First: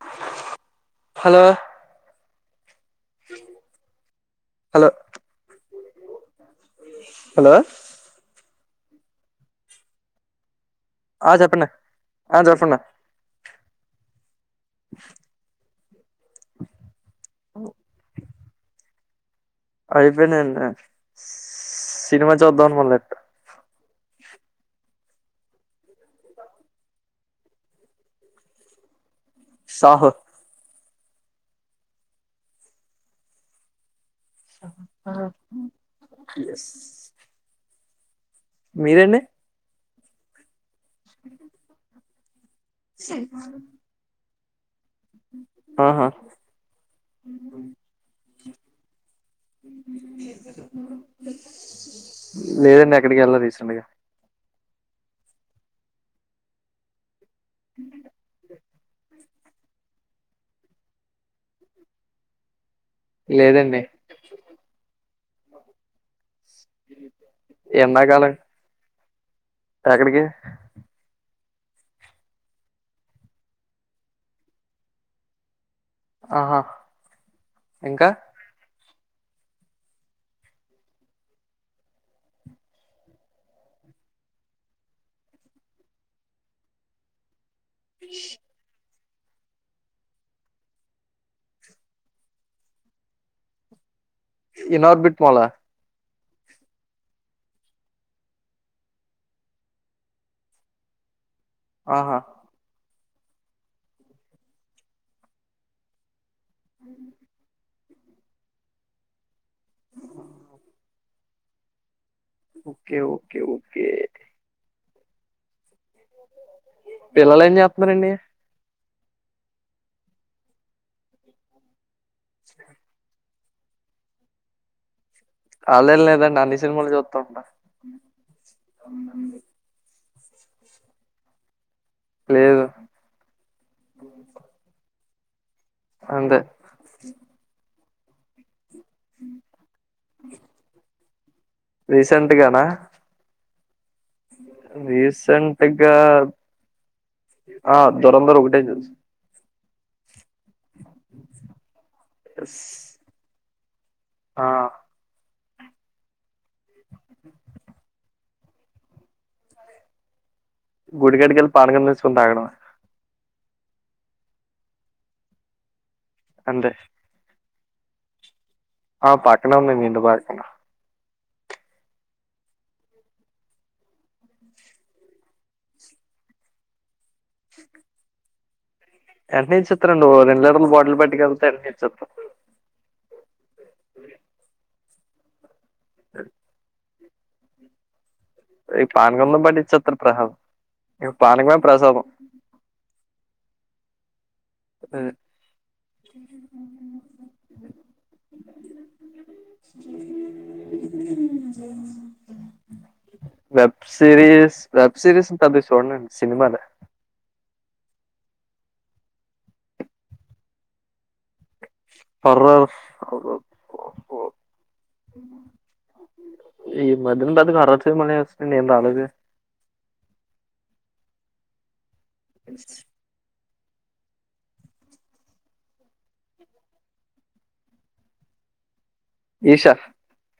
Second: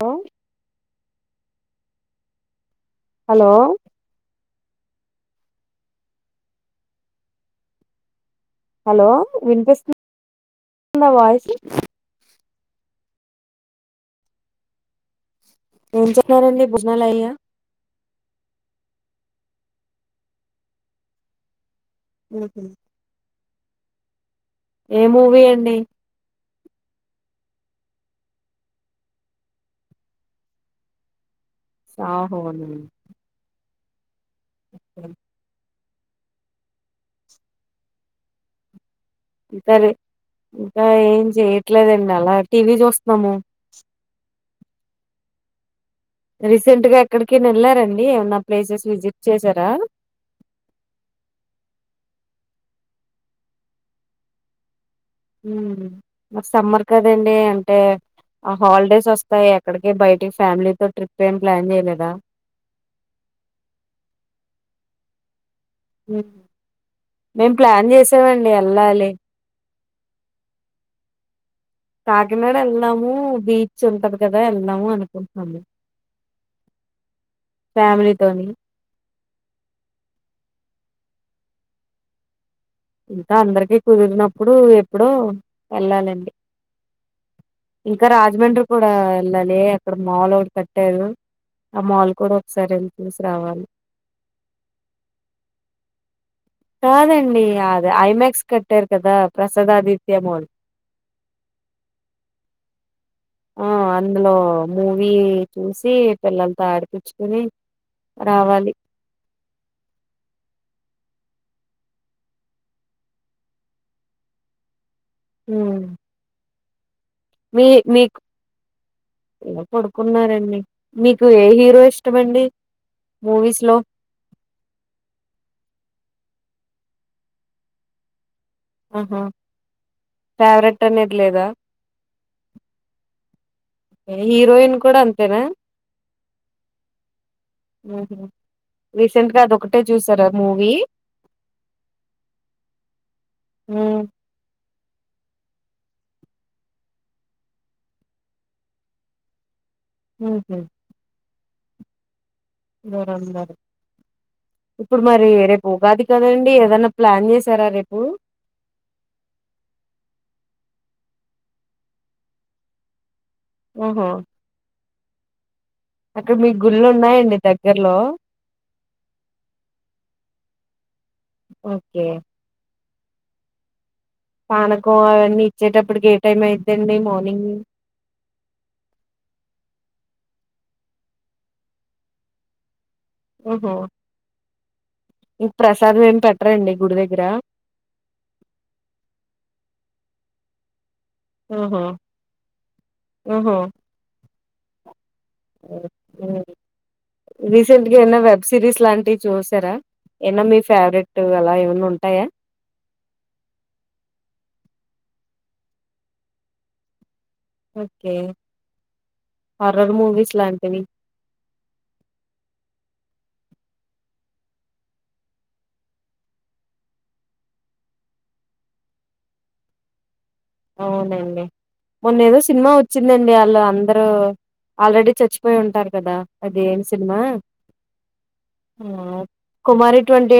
Hello hello hello hello hello hello వినిపిస్తు న ఆ వయిసు చెప్పండి ఆ చంపండి ఏం చెన్నారండి బోజనాలు అయ్యా అయిపోయిండి సినిమా చూద్దా మల్ ఏ మూవీ అండి సహ సాహో నా ఎస్ మీరేండి ఇ సరీ ఏం చేయ్యట్లేదండి చాలా టీవీ చూస్తున్నాము మ్ రీసెంట్గా ఎక్కడికిని వెళ్లారండి ఏమనా ప్లేసెస్ విజిట్ చేసారా లేదండి ఎక్కడికి వెళ్ళా రీసెంట్గా మ సమ్మర్ కధ దండి అంటే హా హాలిడేస్ వస్త ఎక్కడికి బయటికి ఫ్యామిలీ తో ట్రిప్ ఏం ప్లాన్ చేయలేదా లేదండి మ్ మేం ప్లాన్ ఎండాకాలం చేసామండి వెళ్ళాలి ఎక్కడికి కాకినాడ వెళ్ళాము బీచ్ ఉంటది కదా వెళ్దాము అనుకుంటుంది ఆహా ఇంకా ఫ్యామిలీతోని ఇంకా అందరికి కుదిరినప్పుడు ఎప్పుడో వెళ్ళాలండి ఇంకా రాజమండ్రి కూడా వెళ్ళాలి అక్కడ మాల్ ఒకటి కట్టారు ఆ మాల్ కూడా ఒకసారి వెళ్ళి చూసి రావాలి ఇ నర్బిట్ మాల కాదండి అదే ఐమక్స్ కట్టారు కదా ప్రసాదాదిత్య మాల్ ఆహా ఆ అందులో మూవీ చూసి పిల్లల్తో ఆడిపిచ్చుకొని రావాలి ఓకే ఓకే ఓకే మ్మ్ పిల్లలు ఏం చెత్నరండి ఎలా పడుకున్నారండి మీకు ఏ హీరో ఇష్ టమండి మూవీస్ లో ఆన్లైన్ లేదండి అన్ని సినిమాలు చూత్త ఉంట ఆహా అవునండి ఫేవరెట్ అనేది లేదా లేదు హీరోయిన్ కూడా అన్ తేనా అంతే ఉహు రీసెంట్ గా అదొకటే చూసార మూవీ ఉ రీసెంట్గా ఆ దురంధర్ ఒకటే చూస్ ఉహు చూసా దురంధర్ ఆ ఇప్పుడు మరి రే ఉగాది కదండి ఏదనా ప్లాన్ చేసారా రేపు గుడి కడుకలు పానకం తెచ్చుకొని తాగడమే ఓహో అక్కడ మీకు అంతే గుళ్ళు ఉన్నాయండి దగ్ గట్లో ఆ పక్కనే ఉంది ఇంటి పక్కన ఓకే పానకం అవన్నీ ఇచ్చేటప్పటికి ఏ టైం అయిదండి మార్నింగ్ ఎంటనే ఇచ్చేత్తారు ఓ రెండు లీటర్లు బాటిల్ పట్టుకెళ్తే వెంటనే ఇచ్చేత్తారు ఓహో ఓ ప్రసాదం ఏమి పెట్టరండి గుడి దగ్ గిరా ఈ పానకంలో పాటి ఇచ్చేత్తారు ప్రసాదం ఇ పానకమే ఆహా! ప్రసాదం రీసెంట్గా ఏన్న వెబ్ సిరీస్ లాంటివి చూసారా ఏన్న మీ ఫేవరెట్ అలా ఏమన్నా ఉంటాయా అది చూడనండి సినిమాలే ఓకే హర్రర్ మూవీస్ లాంటివి హర్రర్ ఈ మధ్యన హర్రర్ సినిమాలు ఏమొచ్చినాయి ఏం రాలే అవునండి మొన్న ఏదో సినిమా వచ్చిందండి ఆళ్ళ అందరు ఆల్రెడీ చచ్చిపోయి ఉంటారు కదా అది ఏమి సినిమా ఈషా కుమారి ట్వంటీ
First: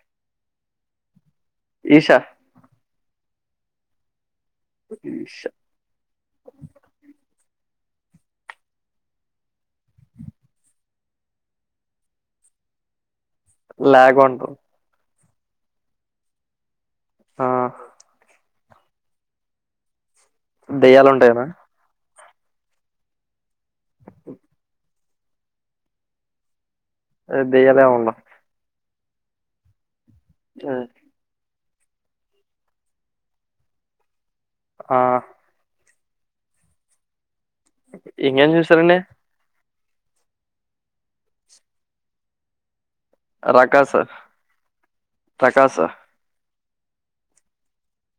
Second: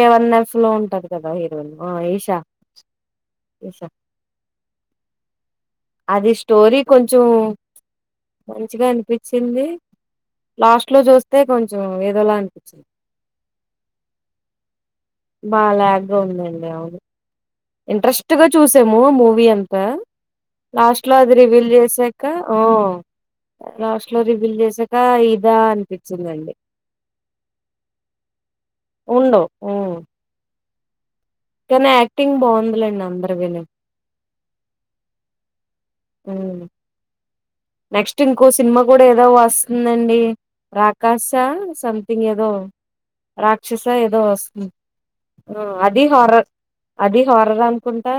ప్ లో ఉంటది. చద ఇరోజు ఆ ఈషా ఇషా ఈషా అది స్టోరి కొంచము మంచిగా అనిపించింది. లాస్ట్ లో చూస్తే కొంచెం ఏదోలా అనిపించింది. లాగ్ ఉంటు బా లాగ్గా ఉందండి అవును ఆ ఇంట్గ ట్ చూసాము మూవీ అంతా లాస్ట్ దెయ్యాలు లో అది ఉంటాయనా రివీల్ చేసా క ఊ లాస్ట్ లో రివ్యూ చేస ఇంకా ఇదా అనిపించిందండి. అదే దయ్యాలేం ఉండవ్ ఉండవ్ ఉ ఆ కానీ యాక్టింగ్ బాగుందలేండి అందరి వినే ఆ ఉమ్ నెక్స్ట్ ఇంకో ఇంకేం సినిమా చూసారండి కూడా ఏదో వస్ ఉందండి రాకస సంథింగ్ ఏదో రాక్షస రకాస ఏదో వస్తుంది రకాస అది హర అది హర్రర్ అనుకుంటా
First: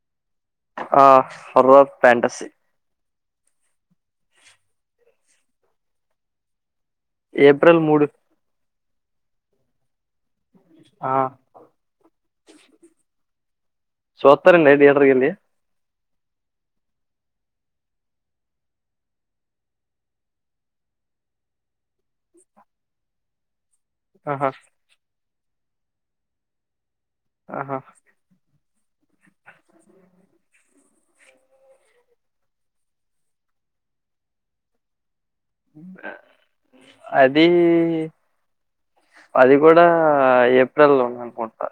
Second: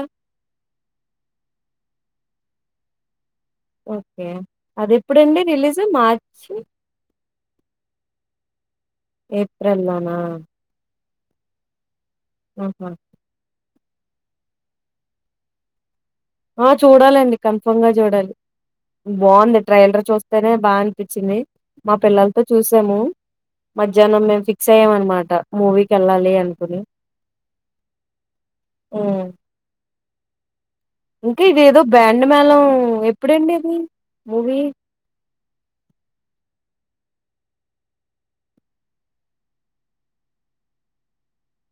ఆ రోక్ ప్యాంటసి ఓకే అది ఎప్పుడు అండి రిలీజ్ మార్చి ఏప్రిల్ మూడు ఏప్రల్లలో నా ఆ ఉహ సూత్తార అండి తియేటర్కి వెళ్లి ఆ చూడాలండి కన్ఫర్మ్ గా చూడాలి. బాగుంది ట్రైలర్ చూస్తేనే బాగా అనిపించింది. మా పిల్లలతో చూసాము. మధ్యాహ్నం మేము ఆహా ఫిక్స్ అయ్యామ అనమాట మూవీకి వెళ్ళాలి అనుకుని ఆహా ఊమ్ ఇంకా ఇదేదో బ్యాండ్ మేళం ఎప్పుడండి ఇది మూవీ అది అది కూడా ఏప్రిల్ లో అనుకుంటా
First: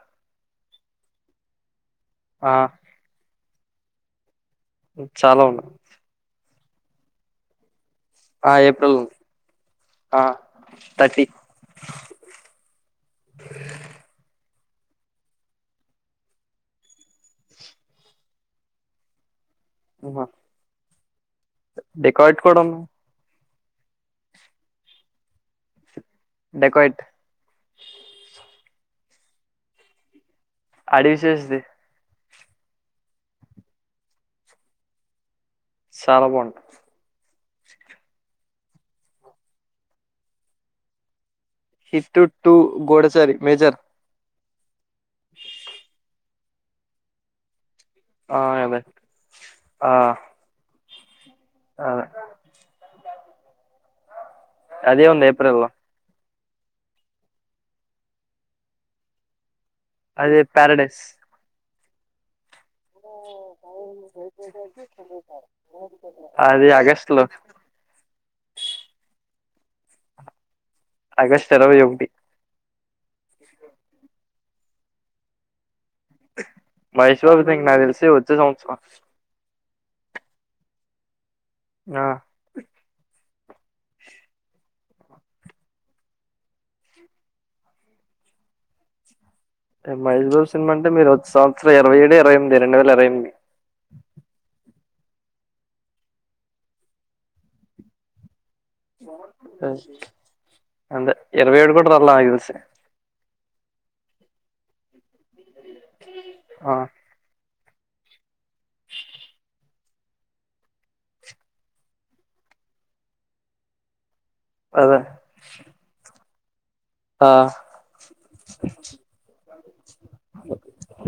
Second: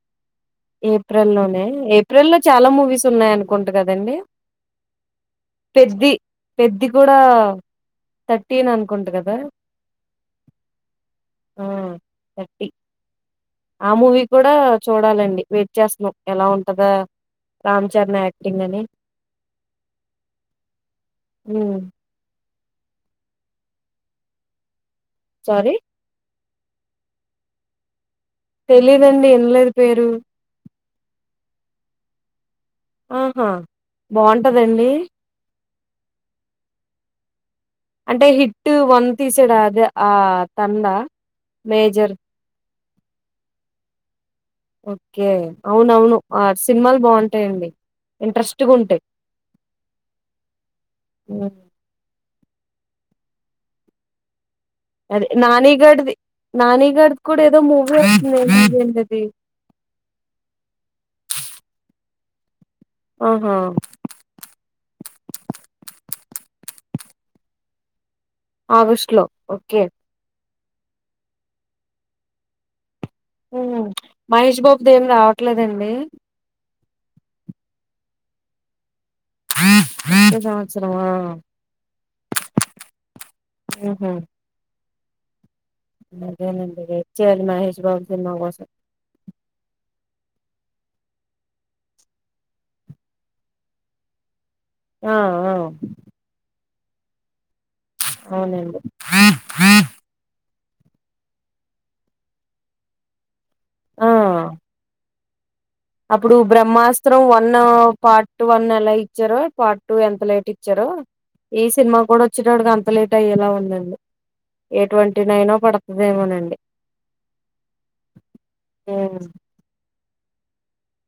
ఏప్రిల్ లోనే ఏ ప్రిల్లో ఆ చాలా మూవీస్ ఉన్నాయను కుంటు కదండి చాలా ఉన్నా పెద్ది పెద్ది కూడా ఆ థర్టీన్ ఏప్రిల్ అనుకుంట ఉంది కదా ఆ థర్టీ ఆ థర్టీ ఆ మూవీ కూడా చూడాలండి వెయిట్ చేస్తున్నాం ఎలా ఉంటందా రామ్ చరణ్ యాక్టింగ్ అని నువ్వా ఉ కొడను సారీ డెకయిట్ తెలిదండి ఇన్లేదు పేరు అడివి శేష్ది ఆహా బాగుంటదండి చాలా బాగుంటా అంటే హిట్ వన్ తీసాడు అది ఆ తందా hit two Goodachari Major okay అవునవును ఆ సినిమాలు బాగుంటాయండి ఆ ఇంట్రెస్ట్‌గా అదే ఉంటాయి. ఆ హ్మ్. అ ఉంది అదే ఏప్రిల్ లో నానిగఢది నాని గాడ్ది కూడా ఏదో మూవీ వస్తుంది ఏంటది అదే ప్యారడైస్ ఆహా అది అగస్ట్ లో ఆవష్ట్ లో ఓకే ఆగష్టు ఇరవై ఒక్కటి ఉ మహేష్ బాబు ద ఏం రావట్లేదండి మహష్ బాబుది నా తెలిసి వచ్చే సంవత్సరమ్ ఈ సంవత్సరమా ఆ ఉహు అదేనండి రిచ్వల్ మహేష్ బాబు సినిమా కోసం మహేష్ బాబు సినిమా అంటే మీరు వచ్చే సంవత్సరం ఇరవై ఏడు, ఇరవై ఎనిమిది, రెండు వేల ఇరవై ఎనిమిది. ఆ ఆ అవునండి అందే ఇరవై ఏడు కూడ రాలే నాక్ తెలిసి ఆ అప్పుడు ఆ బ్రహ్మాస్త్రం వ న్న పా టు వన్ ఎలా ఇచ్చారో పాట్ టూ ఎంత లేట్ ఇచ్చారు ఈ సినిమా కూడా వచ్చేటడుకి అంత లేట్ అయ్యేలా ఉందడి ఏ అదే ట్వంటీ నైన్ పడుతుదేమోనండి ఆ ఉమ్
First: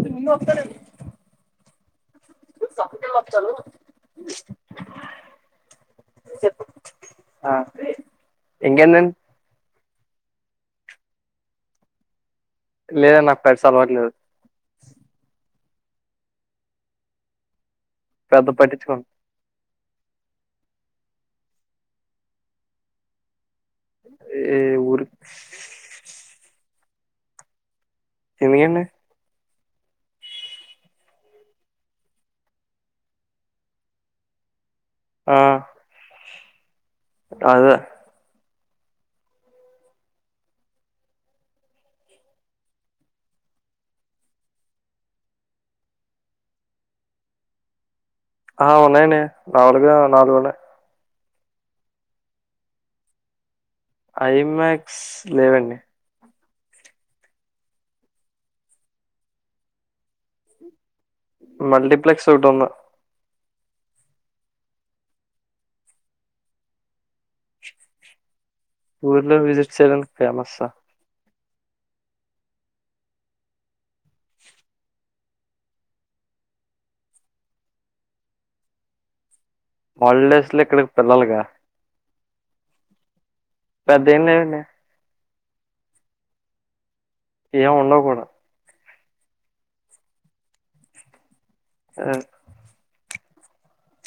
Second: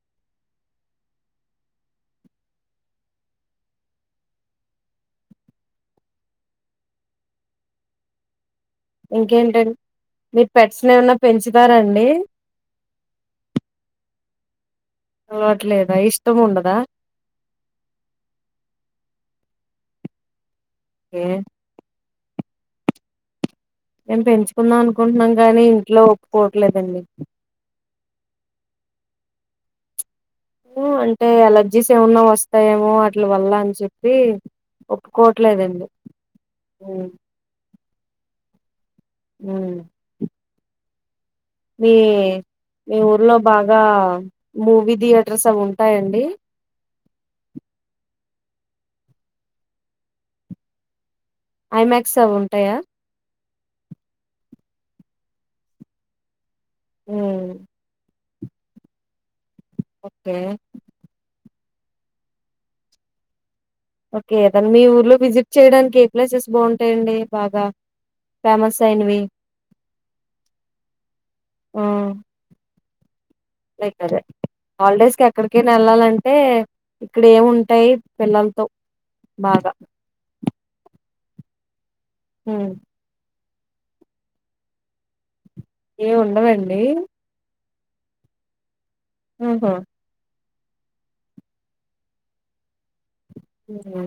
నిన్న వప్తార సంకేళ్ళు వత్తారు చప్పు ఆ ఇంకేంటం న్ మీ పెట్స్ ఏమన్నా పెంచుతారండి లేద నాకు పెడ్స్ అలవాట్లేదు చవట్లేదా ఇష్టం ఉండదా పెద్ద పట్టించుకోం ఏ మేం ఈ పెంచుకుందాం ఊరి అనుకుంటున్నాం గాని ఇంట్లో ఒప్పుకో పట్లేదండి ఎమికేంది అంటే అలర్జీస్ ఏమన్నా వస్తాయేమో అట్ల వల్ల అని చెప్పి ఆ ఒప్పుకోట్లేదండి అదే అ మీ మీ ఊర్లో బాగా మూవీ థియేటర్స్ అవి ఉంటాయండి ఆ ఉన్నాయండి మరావు తగ నాలుగు ఉన్నాయి ఐమాక్స్ అవి ఉంటాయా ఐమాక్స్ లేవండి హు ఓకె మల్టీప్లెక్స్ ఒకటఉన్న ఓకె మల్లి మీ ఊర్లో విజిట్ చేయడానికి ఏ ప్లేసెస్ బాగుంటాయండి బాగా ఫేమస్ అయినవి ఊర్లో విజిట్ చేయడానికి ఫేమస్సా ఆ లైక్ అదె హాలిడేస్ కి ఎక్కడికైన వెళ్లాలంటె ఇక్కడ ఏముంటాయి పిల్లలతో బాగ హాలిడేస్ లొ ఇక్కడికి పిల్లాల్ గా హు పెద్ద ఎంలేదండి ఏ ఉండదండి ఏం ఉండవు కూడా ఆహా ఆ ఉహు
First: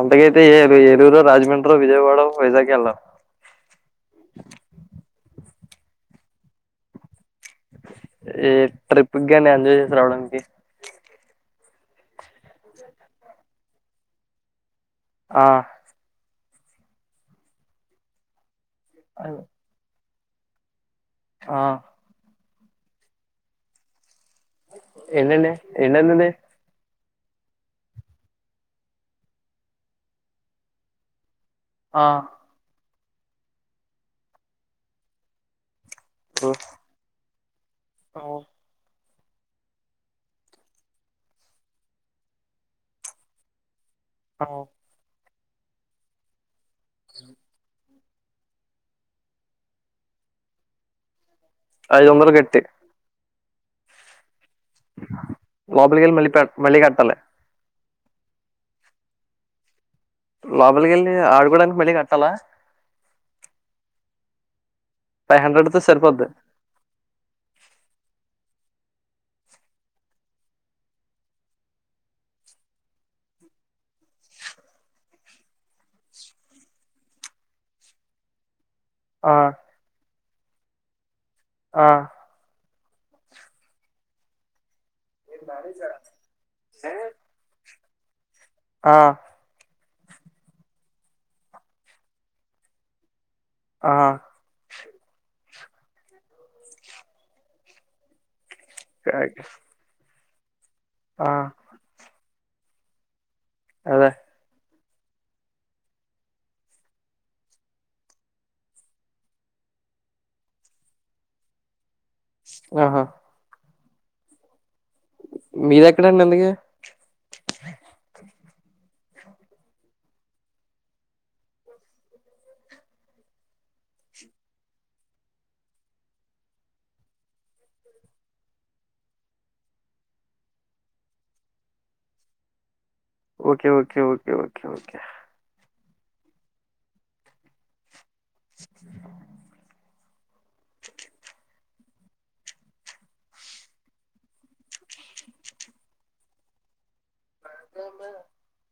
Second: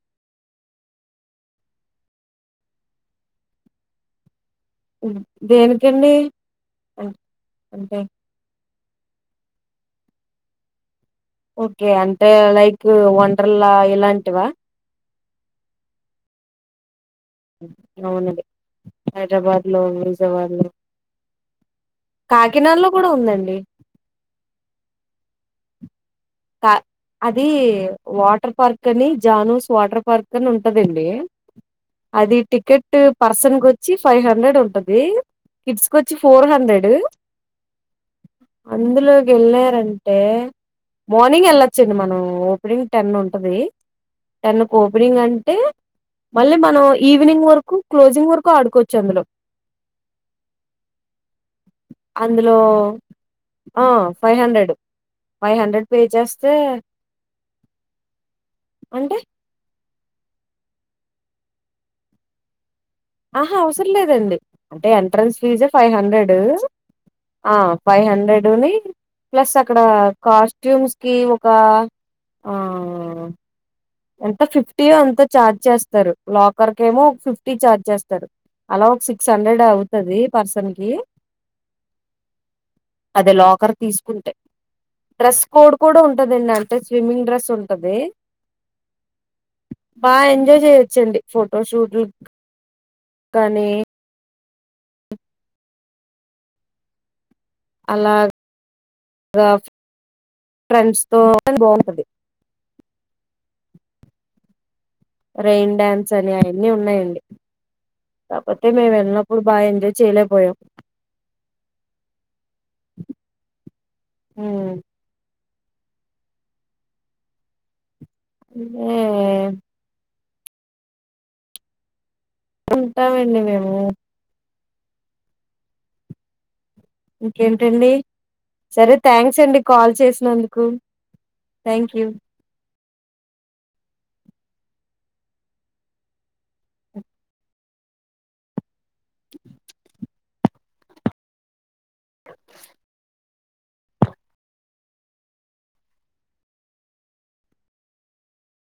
అంతగ ఐతే ఏ ఏలూరో, రాజమండ్రో, విజయవాడో, వైజాగొ ఎల్లా. దేనికండి అంటే ఏ ట్రిప్కి గాని ఎంజాయ్ చేసి రావడానికి ఓకె అంటె లైక్ వండర్లా ఇలాంటివా ఆ అవును దె హైదరాబాద్ లో మ్యూజ్ ఎవర్ లే ఆ కాకినాడలో కూడ ఉందండి ఎన్నండే ఎన్నండు ది కా అది వాటర్ పార్క్ అని జానూస్ వాటర్ పార్క్ అని ఉంటదండి. ఆ అది టికెట్ టూ పర్సన్ కొచ్చి ఫైవ్ హండ్రెడ్ ఉంటది కిడ్స్ కుచ్చి ఫోర్ హండ్రెడ్ అందులొ వెళ్ళారంటే మార్నింగ్ వెళ్లొచ్చండి మనం ఓపెనింగ్ టెన్ ఉంటది టెన్ కోపెనింగ్ అన్ టె మళ్ళి మనం ఈవినింగ్ వరకు క్లోజింగ్ వరకు ఆడుకోవచ్చు అందులొ ఐదు వందలు అందులో కట్టి ఆ five hundred five hundred pay లోబలికి వెళ్లి మళ్ళి పె చేస్తే మళ్ళికట్టాలి అంటే లోపలికెళ్ళి ఆడుకోడానికి మళ్ళీ కట్టాల ఆహా అవసరం లేదండి అంటే ఎంట్రన్స్ ఫీజే హండ్రెడ్ తో ఫైవ్ సరిపోద్ది హండ్రెడ్ ఆ ఫైవ్ హండ్రెడ్ ని ప్లస్ అక్కడ కాస్ట్యూమ్స్ కి ఒక ఆ ఎంత ఫిఫ్టీ ఓ ఎంతో ఛార్జ్ చేస్తారు లాకర్ కు ఏమో ఫిఫ్టీ ఛార్జ్ చేస్తారు అలా ఒక సిక్స్ ఆ హండ్రెడ్ అవుతది పర్సన్ కి ఆ అది లాకర్ తీసుకుంటే డ్రెస్ కోడ్ కూడా ఉంటుదండి అంటే స్విమ్మింగ్ డ్రస్ ఉం కదే ఆ బాగా ఎంజాయ్ చేయొచ్చండి ఫోటోషూట్లు క్ కానీ అలా గ్ థ్యాంక్యూ ఫ్రెండ్స్ తో కాని బాగుంటది అదే రైన్ డ్యాన్స్ అని అయన్నీ ఉన్నాయండి, కాపోతే మేము వెళ్ళినప్పుడు బాగా ఎంజాయ్ చేయలేకపోయాం. ఆహా హ్మ్ మీరేక్కడండి ఇంతకీ లేవే ఉంటామండి మేము ఇంకేంటండి సరే థ్యాంక్స్ అండి కాల్ చేసినందుకు thank you. Okay okay okay okay okay [unintelligible]